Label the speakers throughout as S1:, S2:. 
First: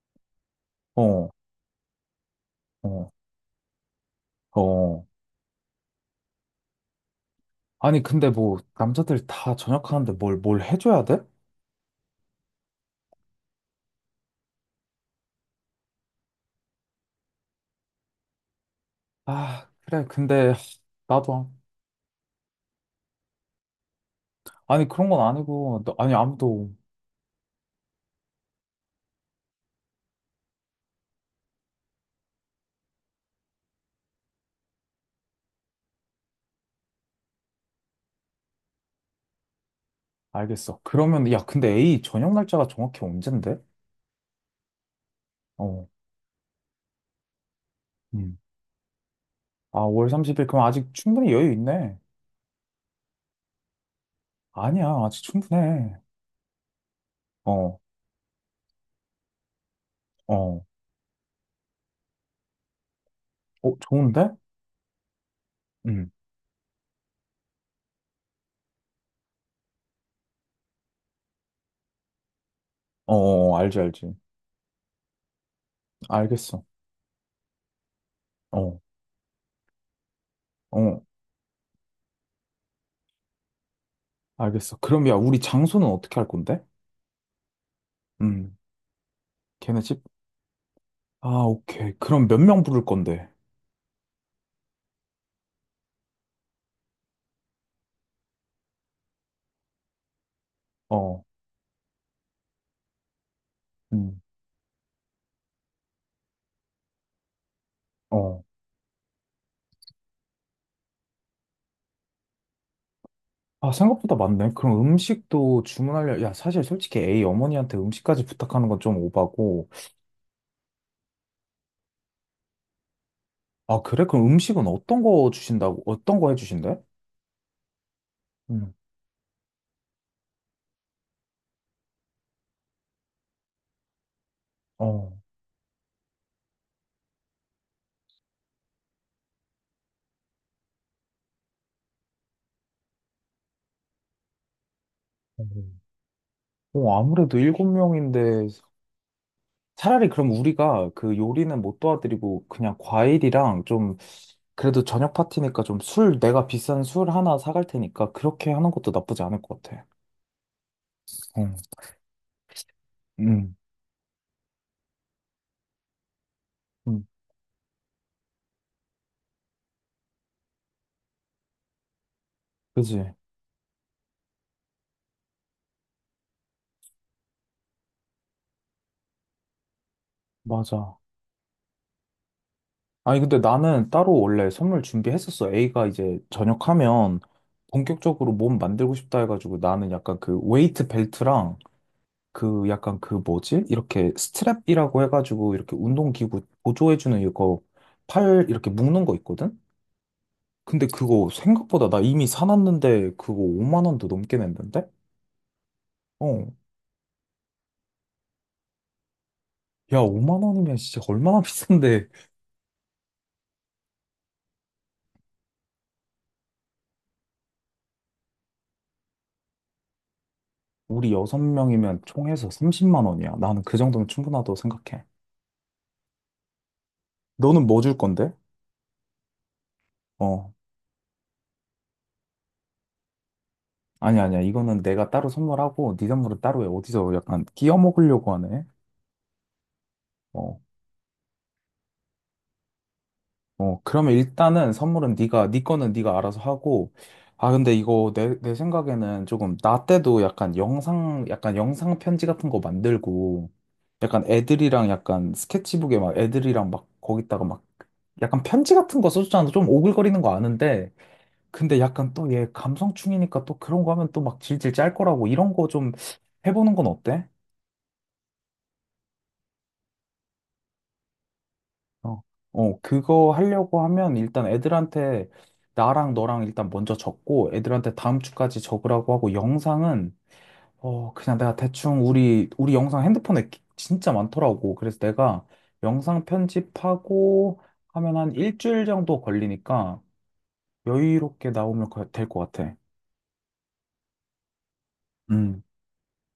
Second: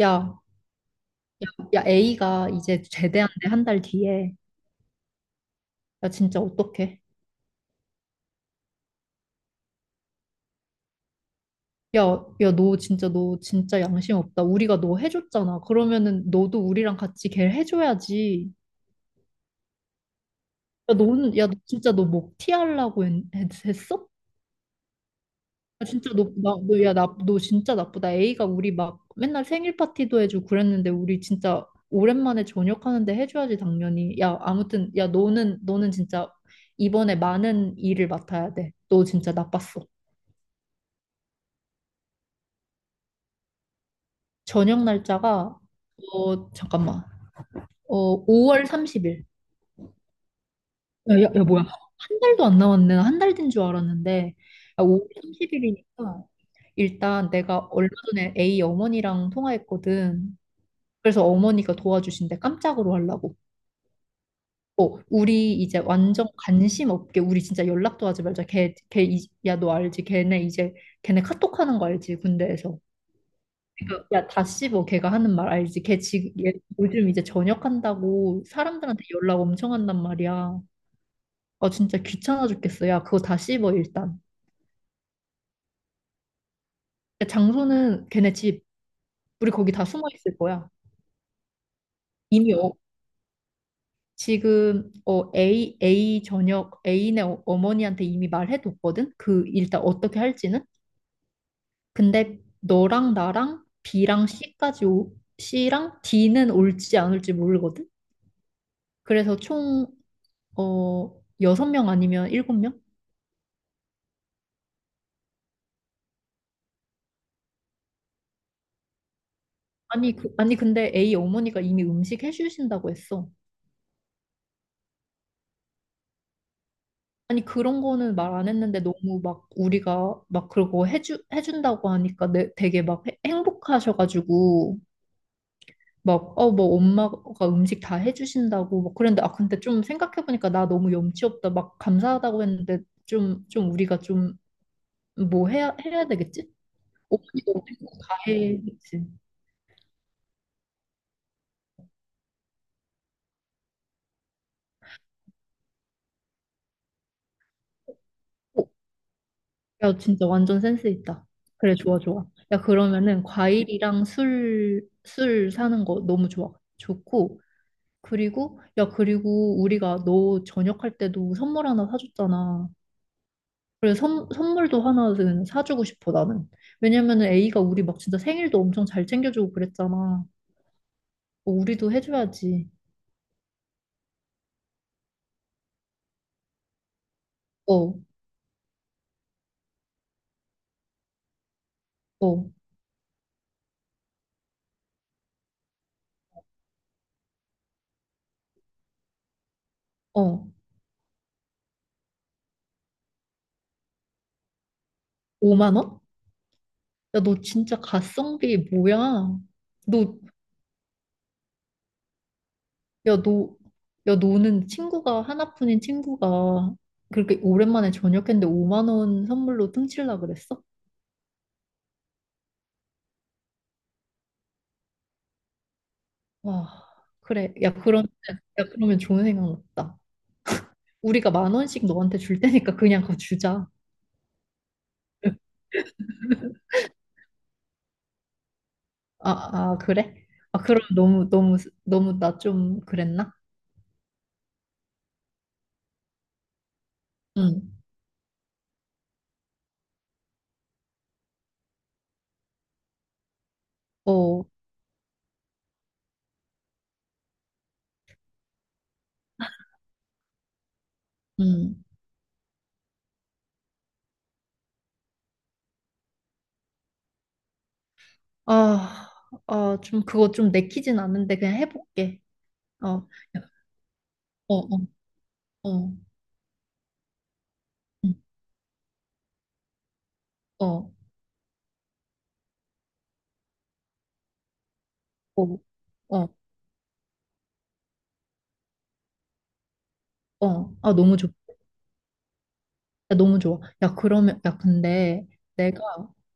S1: 야,
S2: 어,
S1: 야, A가 이제
S2: 어,
S1: 제대한대 한 달 뒤에.
S2: 어.
S1: 야, 진짜 어떡해?
S2: 아니, 근데 뭐, 남자들 다 전역하는데 뭘 해줘야 돼?
S1: 야, 야, 너 진짜, 너 진짜 양심 없다. 우리가 너 해줬잖아. 그러면은 너도 우리랑 같이 걔 해줘야지.
S2: 아, 그래, 근데,
S1: 야,
S2: 나도,
S1: 너는, 야, 너 진짜 너 목 티하려고 했어?
S2: 아니, 그런 건 아니고,
S1: 야, 진짜
S2: 아니,
S1: 너, 나,
S2: 아무도,
S1: 너, 야, 나, 너 진짜 나쁘다. A가 우리 막 맨날 생일 파티도 해주고 그랬는데 우리 진짜 오랜만에 저녁하는데 해줘야지, 당연히. 야, 아무튼, 야, 너는 진짜 이번에 많은 일을 맡아야 돼. 너 진짜 나빴어.
S2: 알겠어. 그러면, 야, 근데 A 저녁 날짜가 정확히 언젠데?
S1: 저녁 날짜가,
S2: 어,
S1: 잠깐만.
S2: 음.
S1: 5월 30일.
S2: 아, 5월 30일, 그럼 아직
S1: 야, 야,
S2: 충분히
S1: 야,
S2: 여유
S1: 뭐야?
S2: 있네.
S1: 한 달도 안 남았네. 한 달 된 줄 알았는데. 아,
S2: 아니야,
S1: 5월
S2: 아직 충분해.
S1: 30일이니까 일단 내가
S2: 어,
S1: 얼마 전에 A 어머니랑 통화했거든.
S2: 어,
S1: 그래서 어머니가 도와주신대, 깜짝으로 하려고.
S2: 어, 좋은데?
S1: 우리 이제
S2: 응,
S1: 완전 관심 없게 우리 진짜 연락도 하지 말자. 야, 너 알지? 걔네 이제 걔네 카톡 하는 거 알지? 군대에서.
S2: 어, 어, 어. 알지,
S1: 그러니까
S2: 알지.
S1: 야, 다 씹어. 걔가 하는 말 알지? 걔 지금 얘
S2: 알겠어.
S1: 요즘 이제 전역한다고
S2: 어,
S1: 사람들한테 연락 엄청 한단 말이야.
S2: 어,
S1: 아, 진짜 귀찮아 죽겠어. 야, 그거 다 씹어 일단.
S2: 알겠어. 그럼, 야, 우리 장소는 어떻게 할 건데?
S1: 야, 장소는 걔네
S2: 음.
S1: 집. 우리 거기
S2: 걔네
S1: 다 숨어 있을 거야.
S2: 아, 오케이. 그럼 몇
S1: 이미,
S2: 명 부를 건데?
S1: 지금 A A 전역 A네, 어머니한테 이미 말해뒀거든. 그 일단 어떻게 할지는.
S2: 어,
S1: 근데 너랑 나랑
S2: 음,
S1: B랑 C까지, 오, C랑 D는 올지 안 올지 모르거든.
S2: 어.
S1: 그래서 총, 어, 여섯 명 아니면 일곱 명?
S2: 아, 생각보다 많네. 그럼 음식도 주문하려, 야, 사실 솔직히 A 어머니한테 음식까지 부탁하는 건 좀 오바고.
S1: 아니, 그, 아니, 근데 A 어머니가 이미 음식 해주신다고 했어.
S2: 아, 그래? 그럼 음식은 어떤 거 주신다고, 어떤 거 해주신대?
S1: 아니, 그런 거는 말 안
S2: 음,
S1: 했는데 너무 막 우리가 막 그러고 해준다고 하니까 되게 막 행복하셔가지고
S2: 어.
S1: 막, 뭐 엄마가 음식 다 해주신다고 막 그랬는데, 아, 근데 좀 생각해보니까 나 너무 염치 없다. 막 감사하다고 했는데 좀, 우리가 좀 뭐 해야,
S2: 음.
S1: 해야 되겠지?
S2: 어, 아무래도
S1: 어머니도
S2: 일곱
S1: 우리 거다
S2: 명인데,
S1: 해겠지.
S2: 차라리 그럼 우리가 그 요리는 못 도와드리고, 그냥 과일이랑 좀, 그래도 저녁 파티니까 좀 술, 내가 비싼 술 하나 사갈 테니까, 그렇게 하는 것도 나쁘지 않을 것 같아.
S1: 야, 진짜 완전 센스 있다.
S2: 어,
S1: 그래, 좋아, 좋아. 야, 그러면은
S2: 음,
S1: 과일이랑 술 사는 거 너무 좋아.
S2: 음,
S1: 좋고. 그리고, 야, 그리고 우리가 너 저녁할 때도 선물 하나 사줬잖아.
S2: 그지?
S1: 그래, 선물도 하나는 사주고 싶어, 나는. 왜냐면은 A가 우리 막 진짜 생일도 엄청 잘 챙겨주고 그랬잖아.
S2: 맞아.
S1: 어, 우리도 해줘야지.
S2: 아니, 근데 나는 따로 원래 선물 준비했었어. A가 이제 전역하면
S1: 어,
S2: 본격적으로 몸 만들고 싶다 해가지고 나는 약간 그 웨이트 벨트랑
S1: 어,
S2: 그 약간 그 뭐지? 이렇게 스트랩이라고 해가지고 이렇게 운동기구 보조해주는 이거 팔 이렇게 묶는 거 있거든?
S1: 어.
S2: 근데 그거 생각보다 나 이미 사놨는데 그거 5만 원도 넘게 냈는데?
S1: 5만 원?
S2: 어.
S1: 야, 너 진짜 가성비 뭐야?
S2: 야,
S1: 너,
S2: 5만 원이면 진짜 얼마나 비싼데.
S1: 야, 너, 야, 너는 친구가, 하나뿐인 친구가 그렇게 오랜만에 저녁했는데 5만 원 선물로 뚱칠라 그랬어?
S2: 우리 여섯 명이면 총해서 30만 원이야. 나는 그 정도면 충분하다고 생각해.
S1: 와, 그래.
S2: 너는
S1: 야,
S2: 뭐 줄
S1: 그러면,
S2: 건데?
S1: 야, 그러면 좋은 생각 났다.
S2: 어.
S1: 우리가 만 원씩 너한테 줄 테니까 그냥 그거 주자.
S2: 아니, 아니야. 이거는 내가 따로 선물하고, 네 선물은 따로 해. 어디서 약간 끼워 먹으려고 하네.
S1: 아, 아, 그래?
S2: 어.
S1: 아, 그럼 너무, 너무, 너무 나 좀 그랬나?
S2: 어. 그러면 일단은 선물은 네가, 네 거는 네가 알아서 하고, 아, 근데
S1: 응,
S2: 이거 내 생각에는 조금, 나 때도 약간 영상 편지 같은 거 만들고, 약간
S1: 어,
S2: 애들이랑 약간 스케치북에 막 애들이랑 막 거기다가 막 약간 편지 같은 거 써주잖아. 좀 오글거리는 거 아는데,
S1: 응.
S2: 근데 약간 또 얘 감성충이니까 또 그런 거 하면 또 막 질질 짤 거라고 이런 거 좀 해보는 건 어때?
S1: 아, 아, 좀 그거 좀 내키진 않은데 그냥 해볼게.
S2: 어, 어,
S1: 어,
S2: 그거 하려고 하면 일단
S1: 어, 어,
S2: 애들한테
S1: 어,
S2: 나랑 너랑 일단 먼저 적고 애들한테
S1: 응,
S2: 다음 주까지 적으라고 하고 영상은
S1: 어,
S2: 그냥 내가 대충 우리 영상 핸드폰에 진짜 많더라고. 그래서 내가
S1: 어,
S2: 영상
S1: 어,
S2: 편집하고 하면 한 일주일 정도 걸리니까
S1: 어. 아, 너무 좋다.
S2: 여유롭게 나오면 될 것 같아.
S1: 야, 너무 좋아. 야, 그러면, 야, 근데
S2: 음,
S1: 내가,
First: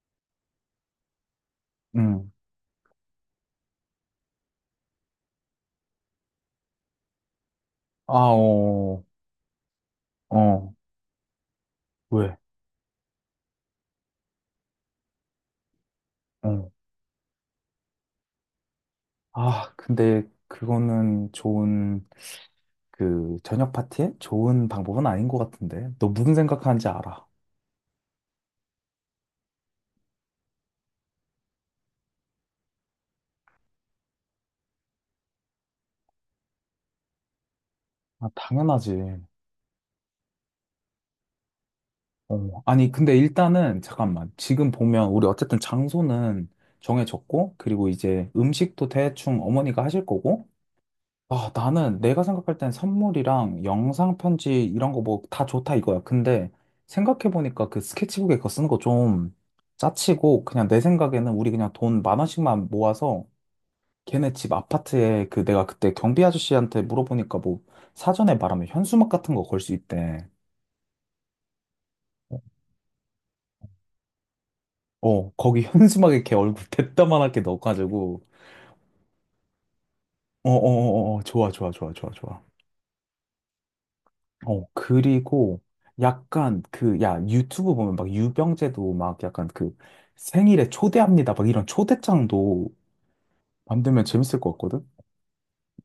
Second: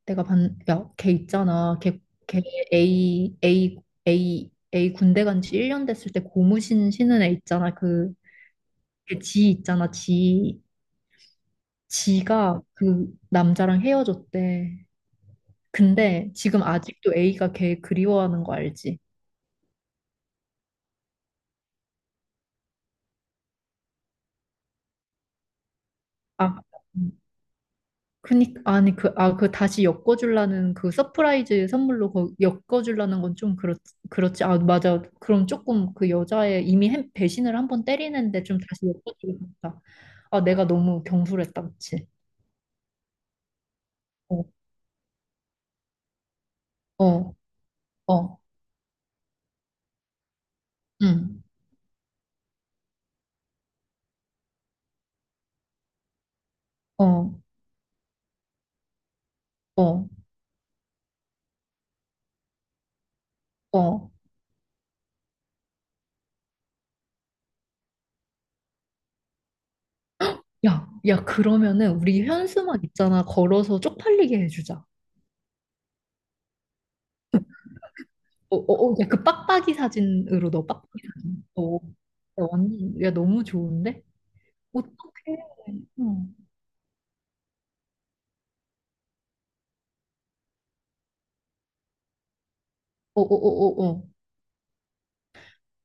S1: 내가 반, 야, 걔 있잖아. 걔,
S2: 음.
S1: 걔 A, A, A, A 군대 간지 1년 됐을 때 고무신 신은 애 있잖아.
S2: 아,
S1: 그,
S2: 어,
S1: 걔지 있잖아. 지.
S2: 어, 왜?
S1: 지가 그 남자랑 헤어졌대. 근데 지금
S2: 어.
S1: 아직도 A가 걔 그리워하는 거 알지?
S2: 아, 근데 그거는 좋은, 그, 저녁 파티에 좋은 방법은 아닌 것 같은데. 너 무슨
S1: 아,
S2: 생각하는지
S1: 음.
S2: 알아?
S1: 그니까 아니 그 아 그 다시 엮어주려는 그 서프라이즈 선물로 그 엮어주려는 건 좀 그렇. 그렇지. 아, 맞아. 그럼 조금 그 여자의 이미 배신을 한 번
S2: 아,
S1: 때리는데 좀 다시
S2: 당연하지.
S1: 엮어주겠다. 아, 내가 너무 경솔했다, 그치?
S2: 어. 아니, 근데 일단은, 잠깐만. 지금 보면, 우리 어쨌든 장소는 정해졌고, 그리고 이제 음식도 대충 어머니가 하실 거고, 아, 나는 내가 생각할 땐 선물이랑 영상 편지 이런 거 뭐 다 좋다 이거야. 근데
S1: 어어어응어어어야야.
S2: 생각해보니까 그 스케치북에 그거 쓰는 거 좀 짜치고, 그냥 내 생각에는 우리 그냥 돈 만 원씩만 모아서 걔네 집 아파트에 그 내가 그때 경비 아저씨한테 물어보니까 뭐 사전에 말하면 현수막 같은 거 걸 수 있대.
S1: 그러면은 우리 현수막 있잖아, 걸어서 쪽팔리게 해주자.
S2: 어, 거기 현수막에 걔 얼굴 대따만하게 넣어가지고.
S1: 어어야그 빡빡이
S2: 어,
S1: 사진으로
S2: 어,
S1: 너 빡빡이
S2: 어, 어, 어.
S1: 사진
S2: 좋아, 좋아,
S1: 어.
S2: 좋아, 좋아, 좋아.
S1: 야, 완전, 야, 너무 좋은데.
S2: 어,
S1: 어떡해.
S2: 그리고
S1: 응.
S2: 약간 그, 야, 유튜브 보면 막 유병재도 막 약간 그 생일에 초대합니다. 막 이런 초대장도
S1: 어어어어어.
S2: 만들면 재밌을 것 같거든?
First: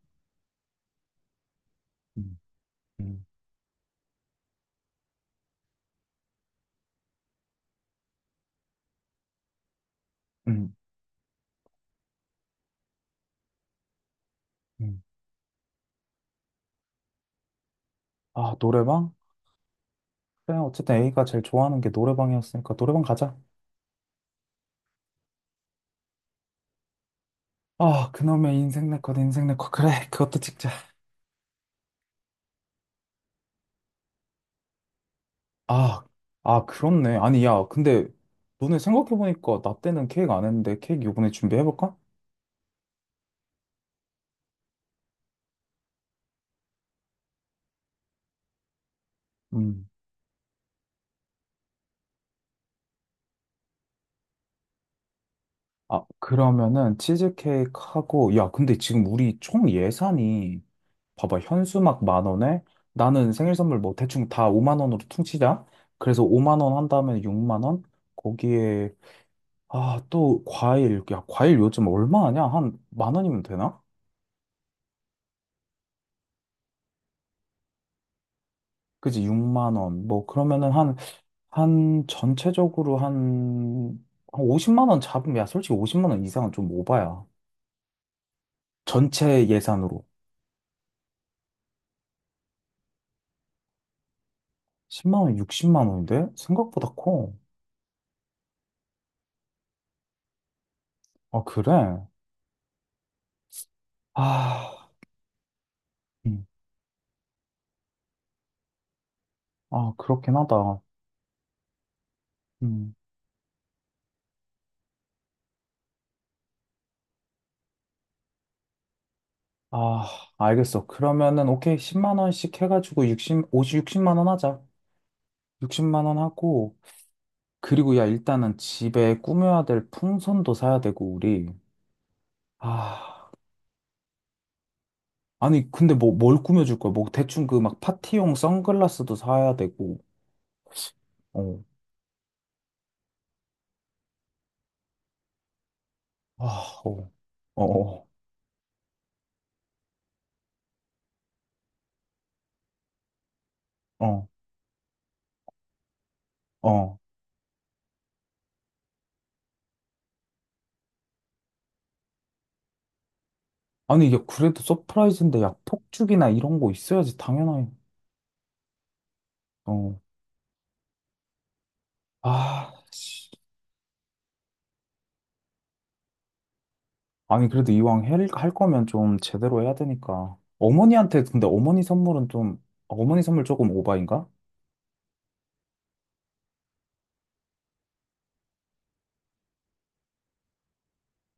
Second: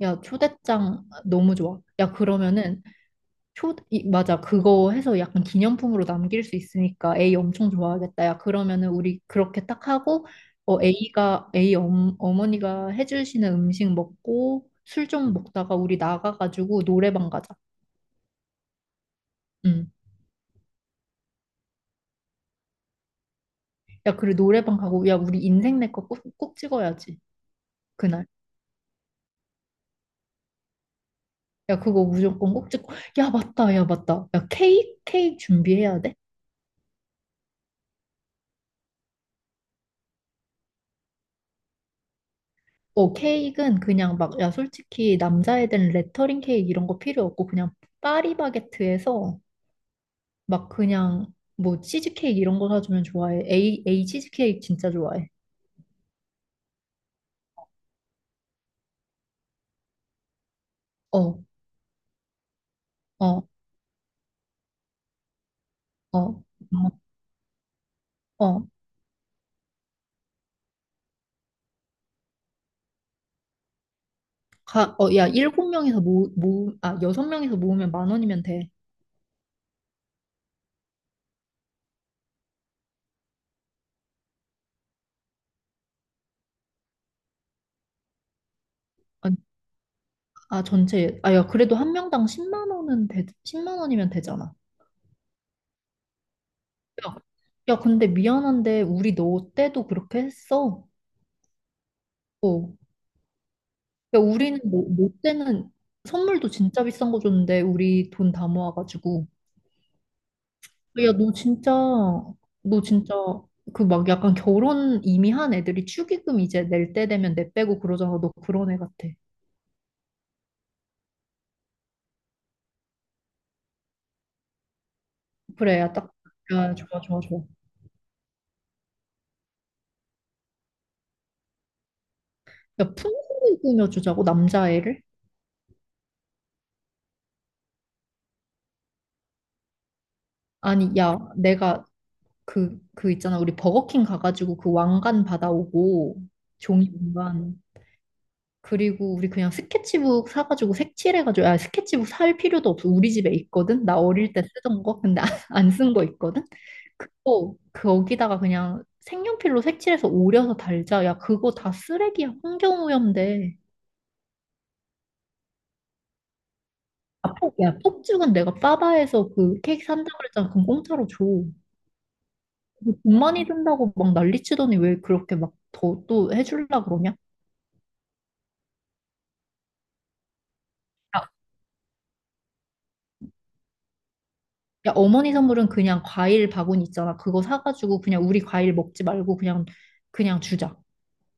S1: 야, 초대장 너무 좋아. 야,
S2: 음,
S1: 그러면은
S2: 음,
S1: 초 이, 맞아. 그거 해서 약간 기념품으로 남길 수 있으니까 A 엄청 좋아하겠다. 야, 그러면은 우리 그렇게 딱 하고
S2: 음.
S1: A가 A 엄, 어머니가 해주시는 음식 먹고
S2: 음.
S1: 술 좀 먹다가 우리 나가가지고 노래방 가자.
S2: 아, 노래방?
S1: 응.
S2: 그래, 어쨌든 A가 제일 좋아하는 게 노래방이었으니까 노래방 가자.
S1: 야, 그리고 노래방 가고 야, 우리 인생 내 거 꼭 꼭 찍어야지.
S2: 아,
S1: 그날.
S2: 그놈의 인생 네컷, 인생 네컷. 그래, 그것도 찍자.
S1: 야, 그거 무조건 꼭 찍고. 야, 맞다. 야, 맞다. 야, 케이크 케이크 준비해야
S2: 아,
S1: 돼.
S2: 아, 그렇네. 아니, 야, 근데 너네 생각해보니까 나 때는 케이크 안 했는데 케이크 요번에 준비해볼까?
S1: 어, 케이크는 그냥 막, 야, 솔직히 남자애들은 레터링 케이크 이런 거 필요 없고, 그냥 파리바게트에서
S2: 음.
S1: 막 그냥 뭐 치즈케이크 이런 거 사주면 좋아해. 에이, 에이 치즈케이크 진짜 좋아해.
S2: 아, 그러면은 치즈케이크 하고, 야, 근데 지금 우리 총 예산이, 봐봐,
S1: 어,
S2: 현수막 만 원에 나는
S1: 어,
S2: 생일 선물 뭐 대충 다 5만 원으로 퉁치자.
S1: 어,
S2: 그래서
S1: 어,
S2: 5만 원 한다면 6만 원?
S1: 어.
S2: 거기에, 아, 또 과일. 야, 과일 요즘 얼마 하냐? 한 만 원이면 되나?
S1: 어, 야, 일곱 명에서 아, 여섯 명에서 모으면 만 원이면 돼.
S2: 그지, 6만 원. 뭐, 그러면은 한, 전체적으로 한 50만 원 잡으면, 야, 솔직히 50만 원 이상은 좀 오바야.
S1: 아,
S2: 전체 예산으로.
S1: 아, 전체, 아, 야, 그래도 한 명당 십만 원은 십만 원이면 되잖아.
S2: 10만 원, 60만 원인데? 생각보다
S1: 야,
S2: 커.
S1: 야, 근데 미안한데, 우리 너 때도 그렇게 했어.
S2: 아, 그래?
S1: 어, 그러니까 우리는
S2: 아,
S1: 뭐 때는
S2: 음.
S1: 선물도 진짜 비싼 거 줬는데 우리 돈 다 모아가지고.
S2: 아, 그렇긴 하다.
S1: 야, 너 진짜, 너
S2: 음.
S1: 진짜 그 막 약간 결혼 이미 한 애들이 축의금 이제 낼 때 되면 내 빼고 그러잖아. 너 그런 애 같아.
S2: 아, 알겠어. 그러면은, 오케이. 10만 원씩 해가지고 60, 50 60만 원 하자.
S1: 그래, 야,
S2: 60만
S1: 딱.
S2: 원
S1: 야,
S2: 하고,
S1: 좋아, 좋아, 좋아.
S2: 그리고 야, 일단은 집에 꾸며야 될 풍선도 사야 되고, 우리.
S1: 야,
S2: 아.
S1: 풍선을 꾸며주자고? 남자애를.
S2: 아니, 근데 뭘 꾸며줄 거야? 뭐, 대충 그 막 파티용 선글라스도 사야 되고,
S1: 아니, 야,
S2: 어,
S1: 내가 그 있잖아, 우리 버거킹 가가지고 그 왕관 받아오고.
S2: 아,
S1: 종이 왕관.
S2: 어, 어,
S1: 그리고 우리 그냥 스케치북 사가지고 색칠해가지고, 아, 스케치북 살 필요도 없어. 우리 집에 있거든? 나
S2: 어,
S1: 어릴 때 쓰던 거? 근데 안 쓴 거 있거든?
S2: 어.
S1: 그거, 거기다가 그냥 색연필로 색칠해서 오려서 달자. 야, 그거 다 쓰레기야. 환경오염돼.
S2: 아니, 야, 그래도 서프라이즈인데, 야, 폭죽이나 이런 거 있어야지,
S1: 아,
S2: 당연하게.
S1: 야, 폭죽은 내가 빠바에서 그 케이크
S2: 어,
S1: 산다고 그랬잖아. 그럼 공짜로 줘. 돈
S2: 아, 씨.
S1: 많이 든다고 막 난리치더니 왜 그렇게 막 더 또 해주려고 그러냐?
S2: 아니, 그래도 이왕 할 거면 좀 제대로 해야 되니까. 어머니한테, 근데 어머니 선물은 좀, 어머니 선물 조금 오바인가?
S1: 야, 어머니 선물은 그냥 과일 바구니 있잖아. 그거 사가지고 그냥 우리 과일 먹지 말고 그냥, 주자.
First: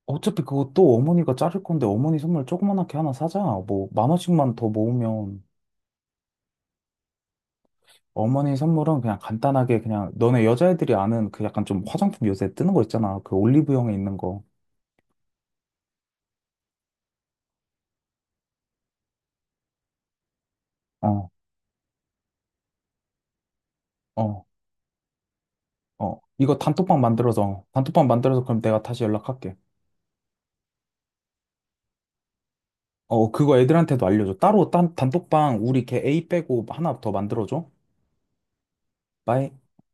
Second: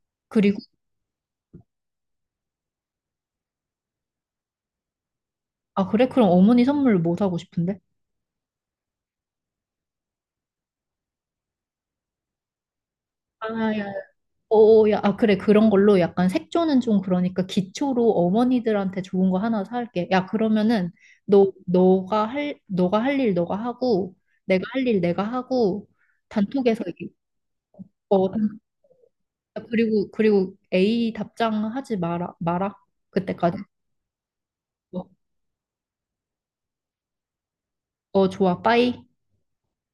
S2: 어차피
S1: 그리고,
S2: 그거 또 어머니가 자를 건데, 어머니 선물 조그만하게 하나 사자. 뭐, 만 원씩만 더 모으면.
S1: 아, 그래? 그럼 어머니 선물 뭐 사고 싶은데?
S2: 어머니 선물은 그냥 간단하게 그냥 너네 여자애들이 아는 그 약간 좀 화장품 요새 뜨는 거 있잖아. 그
S1: 아, 야,
S2: 올리브영에 있는 거.
S1: 어, 야, 아, 그래. 그런 걸로 약간 색조는 좀 그러니까 기초로 어머니들한테 좋은 거 하나 사올게. 야, 그러면은
S2: 어,
S1: 너가 할 일 너가 하고,
S2: 어,
S1: 내가 할 일 내가 하고,
S2: 어. 이거
S1: 단톡에서 이게,
S2: 단톡방
S1: 어,
S2: 만들어서
S1: 단-
S2: 그럼 내가 다시 연락할게.
S1: 그리고, A 답장 하지 마라, 마라.
S2: 어, 그거
S1: 그때까지.
S2: 애들한테도 알려줘. 따로
S1: 어,
S2: 단톡방 우리 걔 A 빼고 하나 더 만들어줘.
S1: 어, 좋아. 빠이.
S2: 빠이.